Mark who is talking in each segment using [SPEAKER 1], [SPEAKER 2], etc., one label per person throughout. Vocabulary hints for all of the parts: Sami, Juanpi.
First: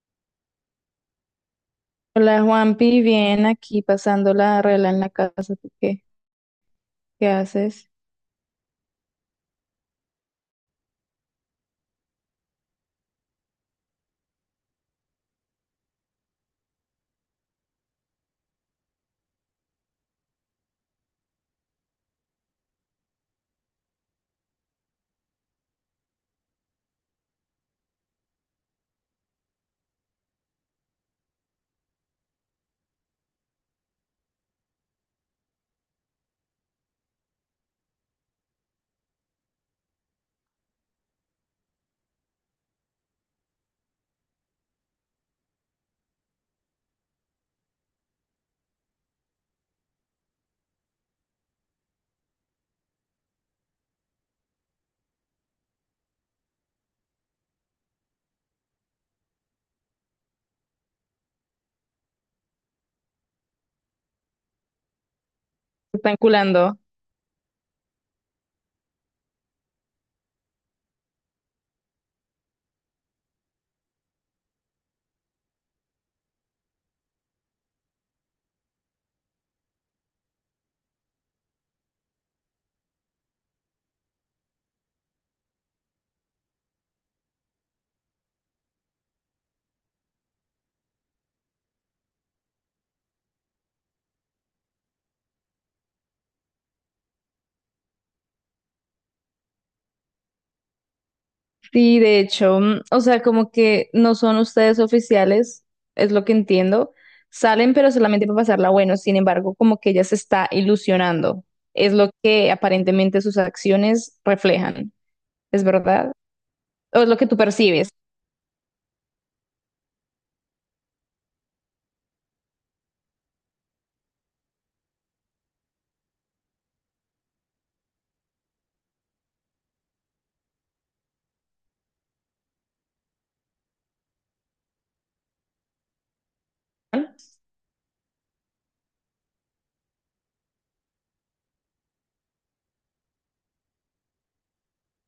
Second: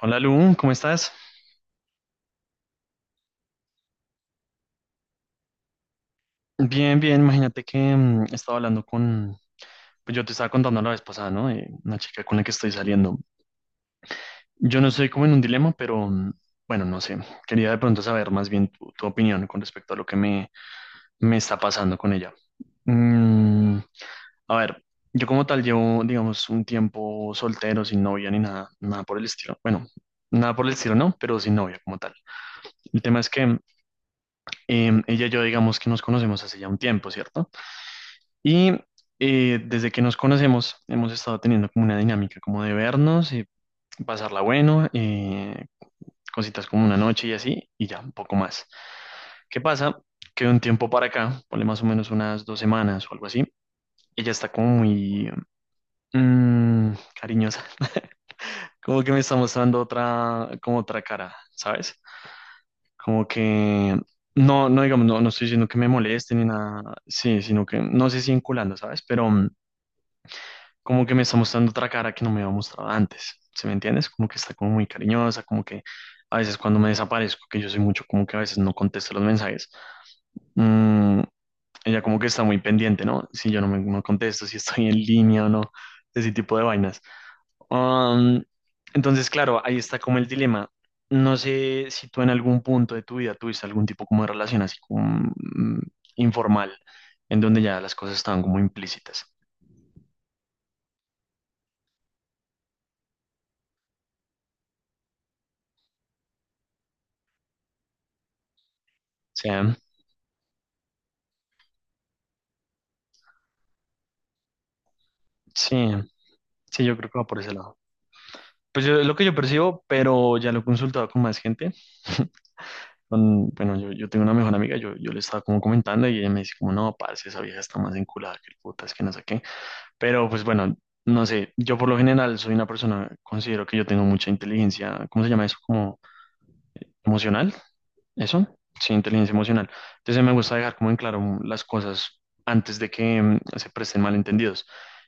[SPEAKER 1] Hola Lu, ¿cómo estás?
[SPEAKER 2] Hola Juanpi, bien aquí pasando la regla en la casa. ¿Tú qué?
[SPEAKER 1] Bien, bien,
[SPEAKER 2] ¿Qué
[SPEAKER 1] imagínate que
[SPEAKER 2] haces?
[SPEAKER 1] estaba hablando con, pues yo te estaba contando la vez pasada, ¿no? De una chica con la que estoy saliendo. Yo no estoy como en un dilema, pero bueno, no sé. Quería de pronto saber más bien tu opinión con respecto a lo que me está pasando con ella. Mm, a ver, yo como tal llevo, digamos, un tiempo soltero, sin novia ni nada, nada por el estilo. Bueno, nada por el estilo, no, pero sin novia como tal. El tema es que ella y yo, digamos que nos conocemos hace ya un tiempo, ¿cierto? Y desde que nos conocemos hemos estado teniendo como una dinámica como de vernos, pasarla bueno, cositas como una noche y así, y ya, un poco más. ¿Qué pasa? Que de un tiempo para acá, ponle más o menos unas dos semanas o algo así, ella está como muy mm, cariñosa, como que me está mostrando otra, como otra cara, ¿sabes? Como que... No, no digamos, no, no estoy diciendo que me
[SPEAKER 2] ¿Te ¿Están
[SPEAKER 1] moleste ni
[SPEAKER 2] culando?
[SPEAKER 1] nada, sí, sino que no sé si vinculando, ¿sabes? Pero como que me está mostrando otra cara que no me había mostrado antes, ¿sí me entiendes? Como que está como muy cariñosa, como que a veces cuando me desaparezco, que yo soy mucho como que a veces no contesto los mensajes, mm, ella como que está muy pendiente, ¿no? Si yo no me no contesto, si estoy en línea o no, ese tipo de vainas. Um, entonces, claro, ahí está como el dilema. No sé si tú en algún punto de tu vida tuviste algún tipo como de relación así como informal, en donde ya las cosas estaban como implícitas.
[SPEAKER 2] Sí, de hecho, o sea, como que no son ustedes oficiales, es lo que entiendo. Salen, pero solamente para pasarla bueno. Sin
[SPEAKER 1] O
[SPEAKER 2] embargo,
[SPEAKER 1] sea,
[SPEAKER 2] como que ella se está ilusionando. Es lo que aparentemente sus acciones reflejan. ¿Es
[SPEAKER 1] sí.
[SPEAKER 2] verdad?
[SPEAKER 1] Sí, yo
[SPEAKER 2] ¿O es
[SPEAKER 1] creo
[SPEAKER 2] lo
[SPEAKER 1] que va
[SPEAKER 2] que tú
[SPEAKER 1] por ese lado.
[SPEAKER 2] percibes?
[SPEAKER 1] Pues yo, es lo que yo percibo, pero ya lo he consultado con más gente. Con, bueno, yo tengo una mejor amiga, yo le estaba como comentando y ella me dice como, no, parce, esa vieja está más enculada que el puta, es que no sé qué. Pero pues bueno, no sé, yo por lo general soy una persona, considero que yo tengo mucha inteligencia, ¿cómo se llama eso? Como
[SPEAKER 2] ¿No?
[SPEAKER 1] emocional. Eso, sí, inteligencia emocional. Entonces me gusta dejar como en claro las cosas antes de que se presten malentendidos.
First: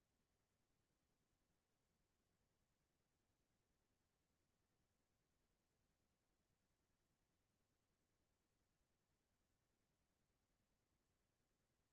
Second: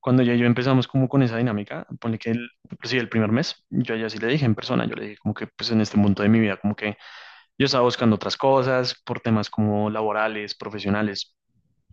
[SPEAKER 1] Cuando ya yo empezamos como con esa dinámica, ponle que el, inclusive el primer mes, yo ya sí le dije en persona, yo le dije como que pues en este punto de mi vida, como que yo estaba buscando otras cosas por temas como laborales, profesionales,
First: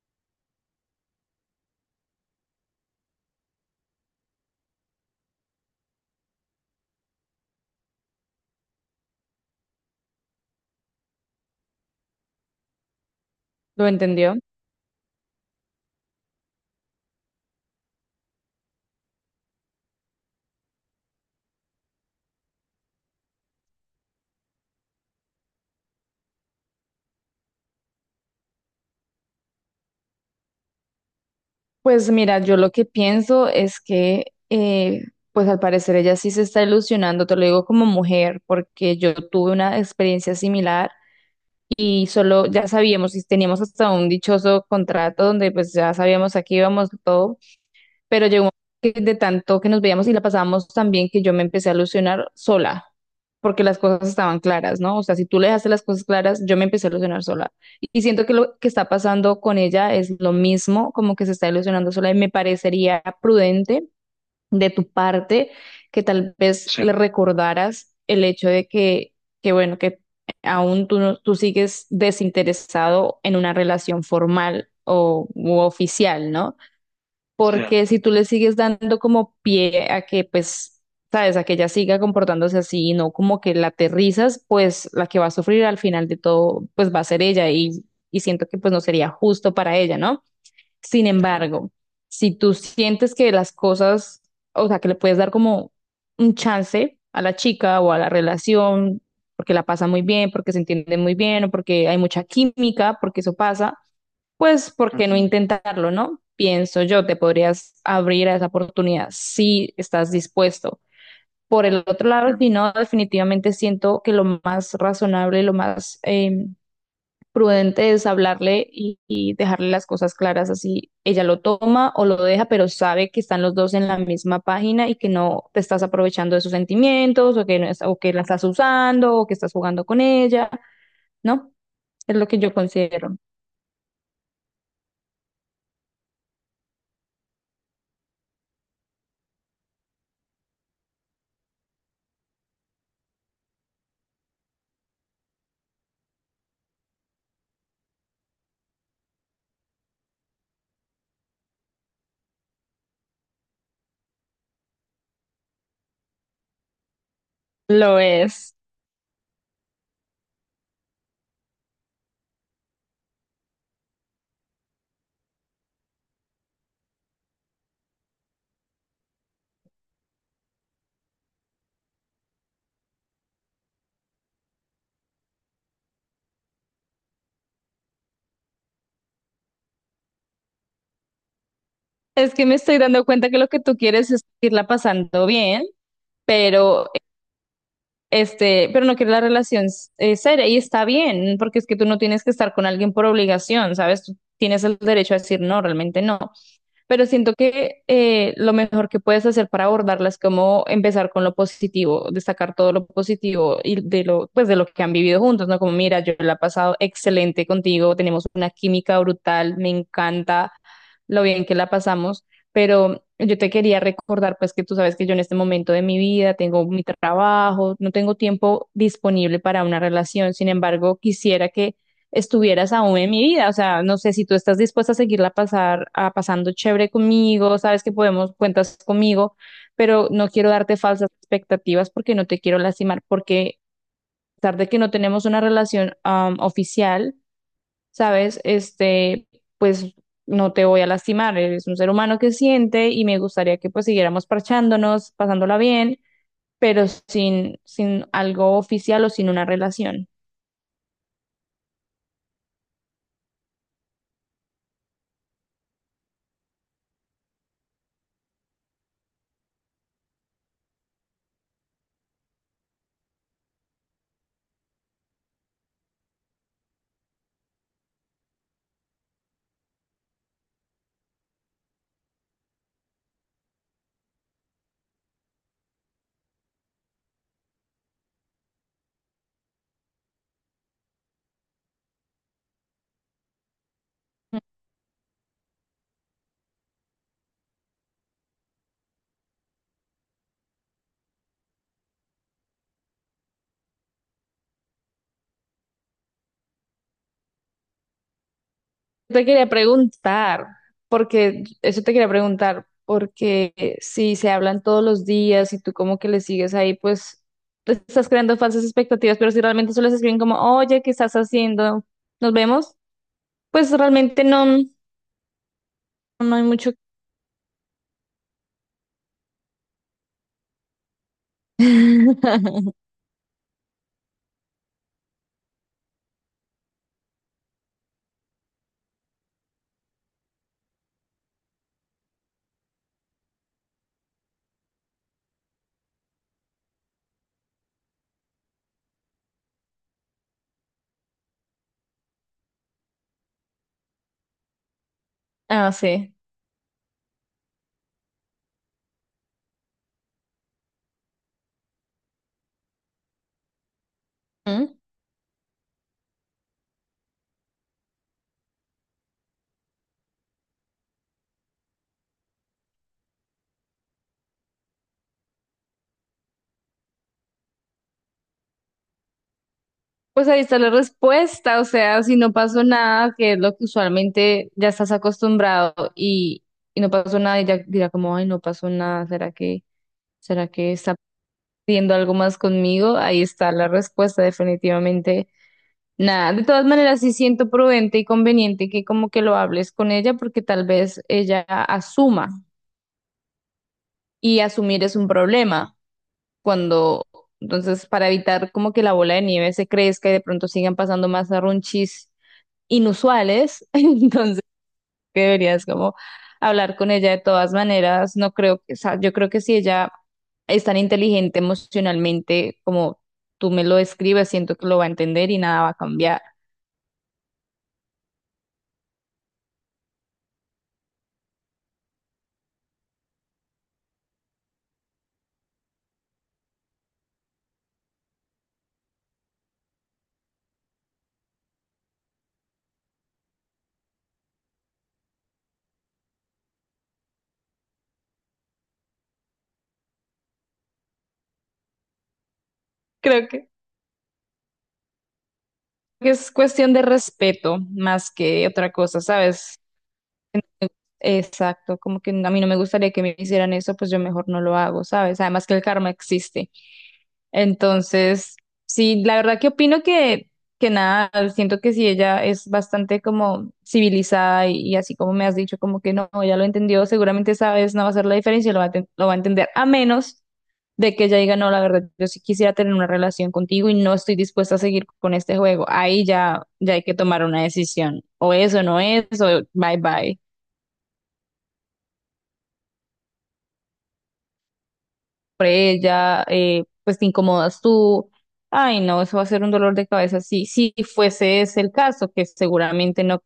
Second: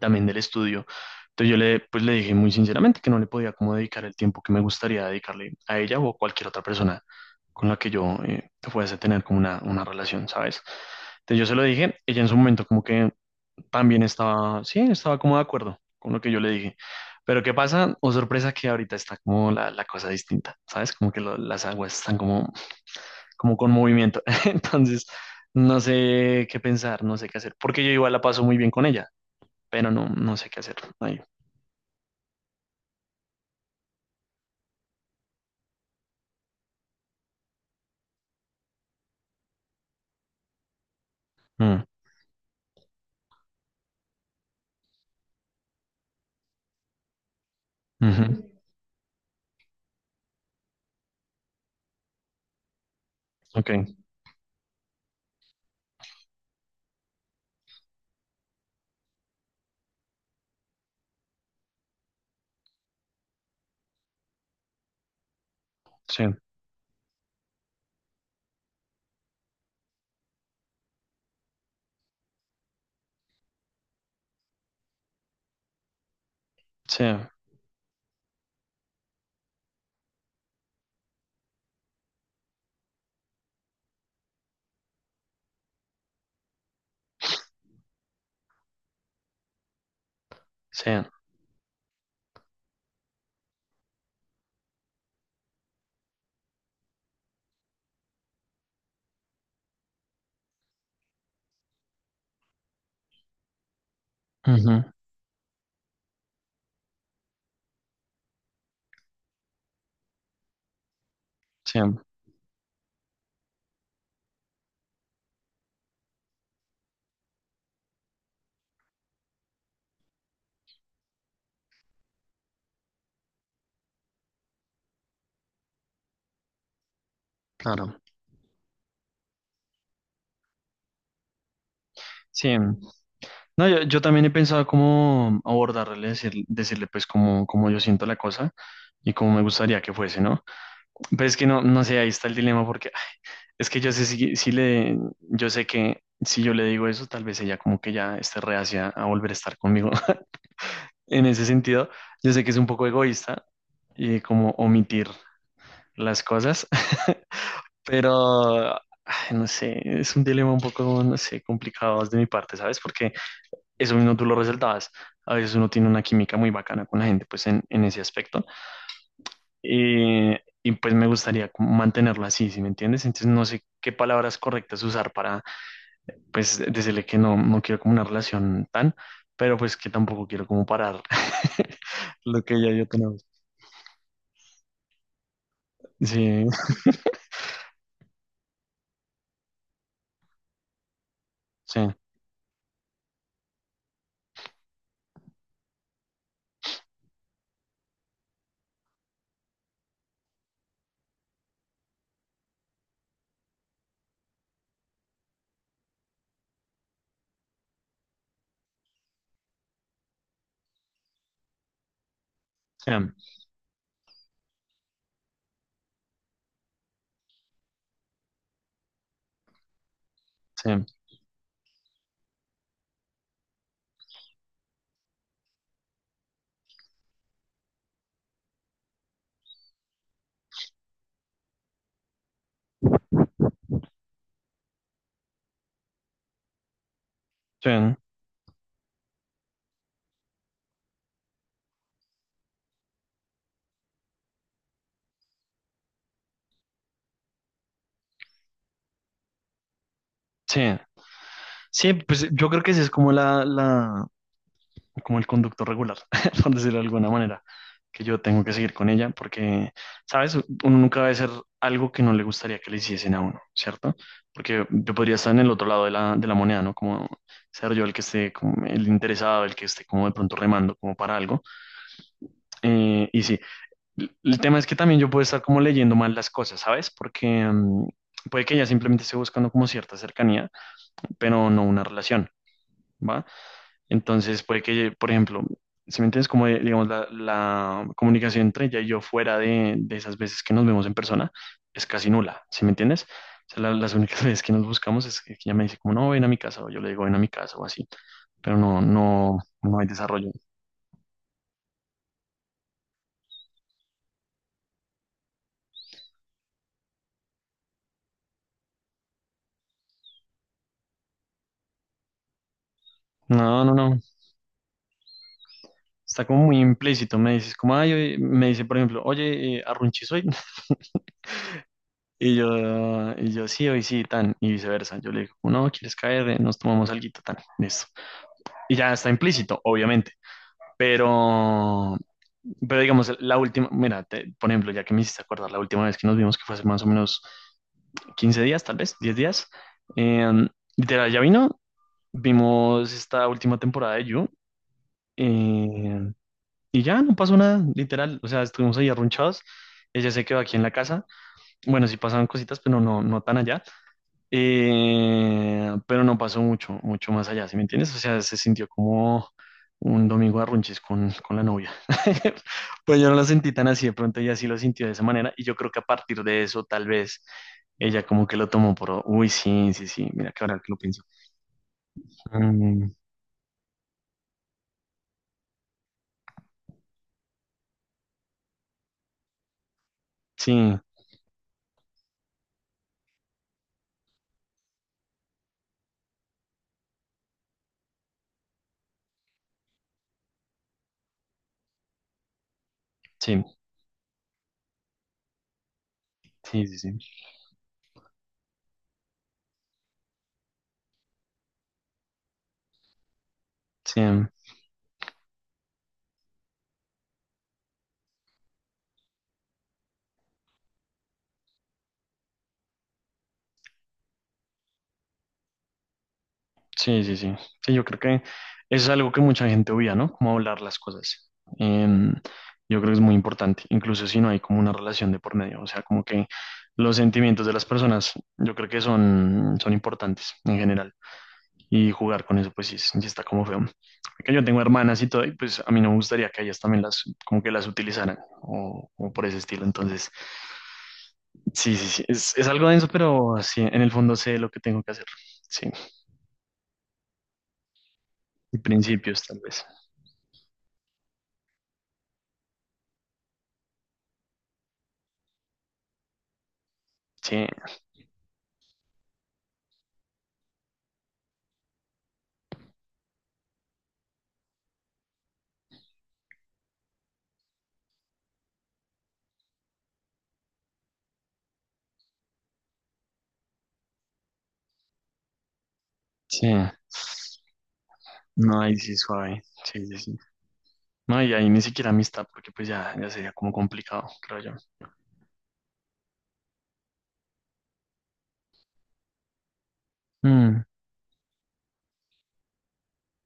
[SPEAKER 1] también del estudio. Entonces yo le, pues le dije muy sinceramente que no le podía como dedicar el tiempo que me gustaría dedicarle a ella o a cualquier otra persona con la que yo fuese a tener como una relación, ¿sabes? Entonces yo se lo dije, ella en su momento como que
[SPEAKER 2] ¿Lo
[SPEAKER 1] también
[SPEAKER 2] entendió?
[SPEAKER 1] estaba, sí, estaba como de acuerdo con lo que yo le dije. Pero ¿qué pasa? O sorpresa que ahorita está como la cosa distinta, ¿sabes? Como que las aguas están como, como con movimiento. Entonces, no sé qué pensar, no sé qué hacer, porque yo igual la paso muy bien con ella pero no, no sé qué hacer ahí.
[SPEAKER 2] Pues mira, yo lo que pienso es que, eh, pues al parecer ella sí se está ilusionando, te lo digo como mujer, porque yo tuve una experiencia similar
[SPEAKER 1] Mm,
[SPEAKER 2] y solo ya sabíamos y teníamos hasta un dichoso contrato donde pues ya sabíamos a qué íbamos todo, pero llegó un
[SPEAKER 1] ujú,
[SPEAKER 2] momento que de tanto que nos veíamos y la pasábamos tan bien que yo me empecé a ilusionar sola, porque las
[SPEAKER 1] ok,
[SPEAKER 2] cosas estaban claras, ¿no? O sea, si tú le dejaste las cosas claras, yo me empecé a ilusionar sola. Y siento que lo que está pasando con ella es lo mismo, como que se está ilusionando sola y me parecería prudente de tu parte que
[SPEAKER 1] sí,
[SPEAKER 2] tal vez, sí, le recordaras el hecho de que bueno, que aún tú, tú sigues desinteresado en una relación formal o u oficial, ¿no?
[SPEAKER 1] sí,
[SPEAKER 2] Porque si tú le sigues dando como pie a que, pues, sabes, a que ella siga comportándose así y no como que la aterrizas, pues la que va a sufrir al final de todo, pues va a ser ella, y siento que pues no sería justo para ella, ¿no?
[SPEAKER 1] sí,
[SPEAKER 2] Sin embargo, si tú sientes que las cosas, o sea, que le puedes dar como un chance a la chica o a la relación, porque la pasa muy bien, porque se entienden muy bien o porque hay mucha química, porque eso pasa, pues
[SPEAKER 1] ujú,
[SPEAKER 2] ¿por qué no, ujú, intentarlo, no? Pienso yo, te podrías abrir a esa oportunidad si estás dispuesto. Por el
[SPEAKER 1] sí,
[SPEAKER 2] otro lado, si no, definitivamente siento que lo más razonable, lo más prudente es hablarle y dejarle las cosas claras así. Ella lo toma o lo deja, pero sabe que están los dos en la misma página y que no te estás aprovechando de sus sentimientos o que, no es- o
[SPEAKER 1] claro.
[SPEAKER 2] que la estás usando o que estás jugando con ella, ¿no? Es lo que yo
[SPEAKER 1] Sí,
[SPEAKER 2] considero.
[SPEAKER 1] no, yo también he pensado cómo abordarle, decirle pues cómo, cómo yo siento la cosa y cómo me gustaría que fuese, ¿no? Pero es que no, no sé, ahí está el dilema porque ay, es que yo sé si, si le, yo sé que si yo le digo eso, tal vez ella como que ya esté reacia a volver a estar conmigo. En ese sentido, yo sé que es un poco egoísta y como omitir las cosas.
[SPEAKER 2] Lo es.
[SPEAKER 1] Pero, ay, no sé, es un dilema un poco, no sé, complicado de mi parte, ¿sabes? Porque eso mismo tú lo resaltabas. A veces uno tiene una química muy bacana con la gente, pues en ese aspecto. Y, y pues me gustaría como mantenerlo así, ¿sí me entiendes? Entonces no sé qué palabras correctas usar para, pues, decirle que no, no quiero como una relación tan, pero pues que tampoco quiero como parar
[SPEAKER 2] Es
[SPEAKER 1] lo
[SPEAKER 2] que me
[SPEAKER 1] que ya
[SPEAKER 2] estoy
[SPEAKER 1] yo
[SPEAKER 2] dando
[SPEAKER 1] tengo.
[SPEAKER 2] cuenta que lo que tú quieres es irla pasando bien,
[SPEAKER 1] Sí,
[SPEAKER 2] pero este, pero no quieres la relación seria, y está bien, porque es que
[SPEAKER 1] sí,
[SPEAKER 2] tú no tienes que estar con alguien por obligación, ¿sabes? Tú tienes el derecho a decir no, realmente no. Pero siento que lo mejor que puedes hacer para abordarla es como empezar con lo positivo, destacar todo lo positivo y de lo, pues de lo que han vivido juntos, ¿no? Como, mira, yo la he pasado excelente contigo, tenemos una química brutal, me encanta lo bien que la pasamos,
[SPEAKER 1] sí,
[SPEAKER 2] pero yo te quería recordar, pues que tú sabes que yo en este momento de mi vida tengo mi trabajo, no tengo tiempo disponible para una relación, sin
[SPEAKER 1] sí,
[SPEAKER 2] embargo, quisiera que estuvieras aún en mi vida. O sea, no sé si tú estás dispuesta a seguirla pasar, a pasando chévere conmigo, sabes que podemos, cuentas conmigo, pero no quiero darte falsas expectativas porque no te quiero lastimar, porque a pesar de que no tenemos una relación oficial,
[SPEAKER 1] sí,
[SPEAKER 2] sabes, este, pues no te voy a lastimar, eres un ser humano que siente y me gustaría que pues siguiéramos parchándonos, pasándola bien, pero sin algo oficial o sin una relación.
[SPEAKER 1] sí. Sí, pues yo creo que esa es como como el conducto regular, por decirlo de alguna manera, que yo tengo que seguir con ella porque, ¿sabes? Uno nunca debe hacer algo que no le gustaría que le hiciesen a uno, ¿cierto? Porque yo podría estar en el otro lado de de la moneda, ¿no? Como ser yo el que esté, como el interesado, el que esté como de pronto remando como para algo. Y sí, el tema es que también yo puedo estar como leyendo mal las cosas, ¿sabes? Porque puede que ella simplemente esté buscando como cierta cercanía, pero no una relación, ¿va? Entonces puede que, por ejemplo, si me entiendes, como digamos la comunicación entre ella y yo fuera de esas veces que nos vemos en persona es casi nula, ¿si me entiendes? O sea, las únicas veces que nos buscamos es que ella me dice como no, ven a mi casa o yo le digo ven a mi casa o así, pero no,
[SPEAKER 2] Te
[SPEAKER 1] no,
[SPEAKER 2] quería
[SPEAKER 1] no hay desarrollo.
[SPEAKER 2] preguntar, porque eso te quería preguntar, porque si se hablan todos los días y tú como que le sigues ahí, pues te estás creando falsas expectativas, pero si realmente solo se escriben como, oye, ¿qué estás haciendo? ¿Nos vemos?
[SPEAKER 1] No,
[SPEAKER 2] Pues
[SPEAKER 1] no, no.
[SPEAKER 2] realmente no,
[SPEAKER 1] Está
[SPEAKER 2] no hay
[SPEAKER 1] como muy
[SPEAKER 2] mucho.
[SPEAKER 1] implícito. Me dices como, ay, oye", me dice, por ejemplo, oye, arrunchis hoy. Y yo sí, hoy sí, tan, y viceversa. Yo le digo, no, ¿quieres caer? Nos tomamos alguito, tan, listo. Y ya está implícito, obviamente. Pero, pero digamos, la última, mira, por ejemplo, ya que me hiciste acordar la última vez que nos vimos, que fue hace más o menos 15 días, tal vez, 10 días, eh, literal, ya vino, vimos esta última temporada de You,
[SPEAKER 2] Ah,
[SPEAKER 1] eh,
[SPEAKER 2] sí.
[SPEAKER 1] y ya no pasó nada, literal, o sea, estuvimos ahí arrunchados, ella se quedó aquí en la casa, bueno, sí pasaban cositas, pero no, no tan allá,
[SPEAKER 2] ¿Mm?
[SPEAKER 1] pero no pasó mucho, mucho más allá, ¿sí me entiendes? O sea, se sintió como un domingo de runches con la novia. Pues yo no lo sentí tan así, de pronto ella sí lo sintió de esa manera y yo creo que a partir de eso tal vez ella como que lo tomó por, uy, sí, sí, sí,
[SPEAKER 2] Pues
[SPEAKER 1] mira
[SPEAKER 2] ahí
[SPEAKER 1] que ahora
[SPEAKER 2] está la
[SPEAKER 1] que lo pienso.
[SPEAKER 2] respuesta, o sea, si no pasó
[SPEAKER 1] Mm,
[SPEAKER 2] nada, que es lo que usualmente ya estás acostumbrado, y no pasó nada y ya dirá como, ay, no pasó nada, será
[SPEAKER 1] sí,
[SPEAKER 2] que está viendo algo más conmigo? Ahí está la respuesta, definitivamente. Nada, de todas maneras sí siento prudente y conveniente que como que lo hables con ella porque tal vez ella asuma,
[SPEAKER 1] sí,
[SPEAKER 2] y asumir es un problema
[SPEAKER 1] sí, sí, sí,
[SPEAKER 2] cuando, entonces para evitar como que la bola de nieve se crezca y de pronto sigan pasando más arrunchis inusuales,
[SPEAKER 1] sí.
[SPEAKER 2] entonces que deberías como hablar con ella de todas maneras. No creo que, o sea, yo creo que si ella es tan inteligente emocionalmente como tú me lo describes, siento que lo va a entender y nada va a cambiar.
[SPEAKER 1] Sí, sí, sí. Sí, yo creo que eso es algo que mucha gente obvia, ¿no? Cómo hablar las cosas. Em, yo creo que es muy importante, incluso si no hay como una relación de por medio. O sea, como que los sentimientos de las personas, yo creo que son, son importantes en general. Y jugar con eso, pues sí, sí está como feo. Porque yo tengo hermanas y todo, y pues a mí no me gustaría que ellas también las, como que las utilizaran, o por ese estilo. Entonces, sí, sí, sí. Es algo denso,
[SPEAKER 2] Creo
[SPEAKER 1] pero
[SPEAKER 2] que
[SPEAKER 1] sí, en el fondo sé lo que tengo que hacer. Sí,
[SPEAKER 2] es cuestión de respeto más que
[SPEAKER 1] y
[SPEAKER 2] otra cosa,
[SPEAKER 1] principios tal
[SPEAKER 2] ¿sabes?
[SPEAKER 1] vez.
[SPEAKER 2] Exacto, como que a mí no me gustaría que me hicieran eso, pues yo mejor no lo hago, ¿sabes? Además que el karma existe.
[SPEAKER 1] Sí.
[SPEAKER 2] Entonces, sí, la verdad que opino que nada, siento que si ella es bastante como civilizada y así como me has dicho, como que no, ya lo entendió, seguramente esa vez no va a hacer la diferencia, lo va a, lo va a entender, a menos de que ella diga, no, la verdad, yo sí quisiera tener una relación contigo y no estoy dispuesta a seguir con este juego. Ahí ya,
[SPEAKER 1] Sí,
[SPEAKER 2] ya hay que tomar una decisión, o
[SPEAKER 1] no,
[SPEAKER 2] eso
[SPEAKER 1] ahí
[SPEAKER 2] no
[SPEAKER 1] sí
[SPEAKER 2] es,
[SPEAKER 1] suave.
[SPEAKER 2] o bye
[SPEAKER 1] Sí, sí, sí.
[SPEAKER 2] bye.
[SPEAKER 1] No, y ahí ni siquiera amistad, porque pues ya, ya sería como complicado, creo yo.
[SPEAKER 2] Por ella, pues te incomodas tú. Ay, no, eso va a ser un dolor de cabeza si
[SPEAKER 1] Mm,
[SPEAKER 2] si fuese ese el caso, que seguramente no,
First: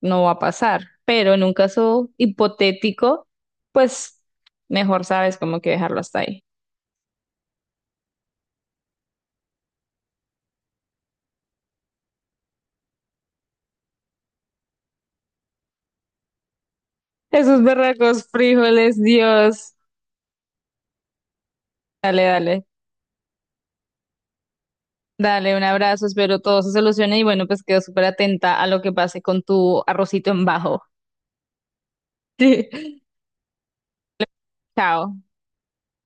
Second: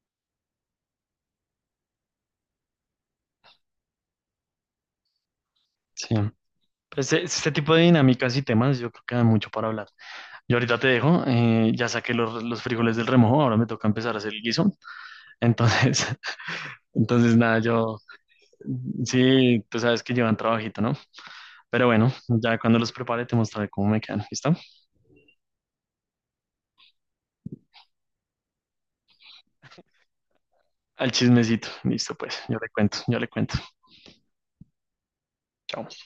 [SPEAKER 2] no va a pasar. Pero en un caso hipotético, pues mejor sabes como que dejarlo
[SPEAKER 1] sí.
[SPEAKER 2] hasta ahí.
[SPEAKER 1] Pues este tipo de dinámicas y temas, yo creo que da mucho para hablar. Yo ahorita te dejo, ya saqué los frijoles del remojo, ahora me toca empezar a hacer el guiso. Entonces, entonces nada,
[SPEAKER 2] Esos
[SPEAKER 1] yo,
[SPEAKER 2] berracos frijoles,
[SPEAKER 1] sí,
[SPEAKER 2] Dios.
[SPEAKER 1] tú sabes que llevan trabajito, ¿no? Pero bueno,
[SPEAKER 2] Dale,
[SPEAKER 1] ya
[SPEAKER 2] dale.
[SPEAKER 1] cuando los prepare te mostraré cómo me quedan, ¿listo?
[SPEAKER 2] Dale, un abrazo, espero todo se solucione y bueno, pues quedo súper atenta a lo que pase con tu arrocito en bajo.
[SPEAKER 1] Al chismecito, listo pues, yo le cuento, yo le cuento.
[SPEAKER 2] Chao.
[SPEAKER 1] Chao.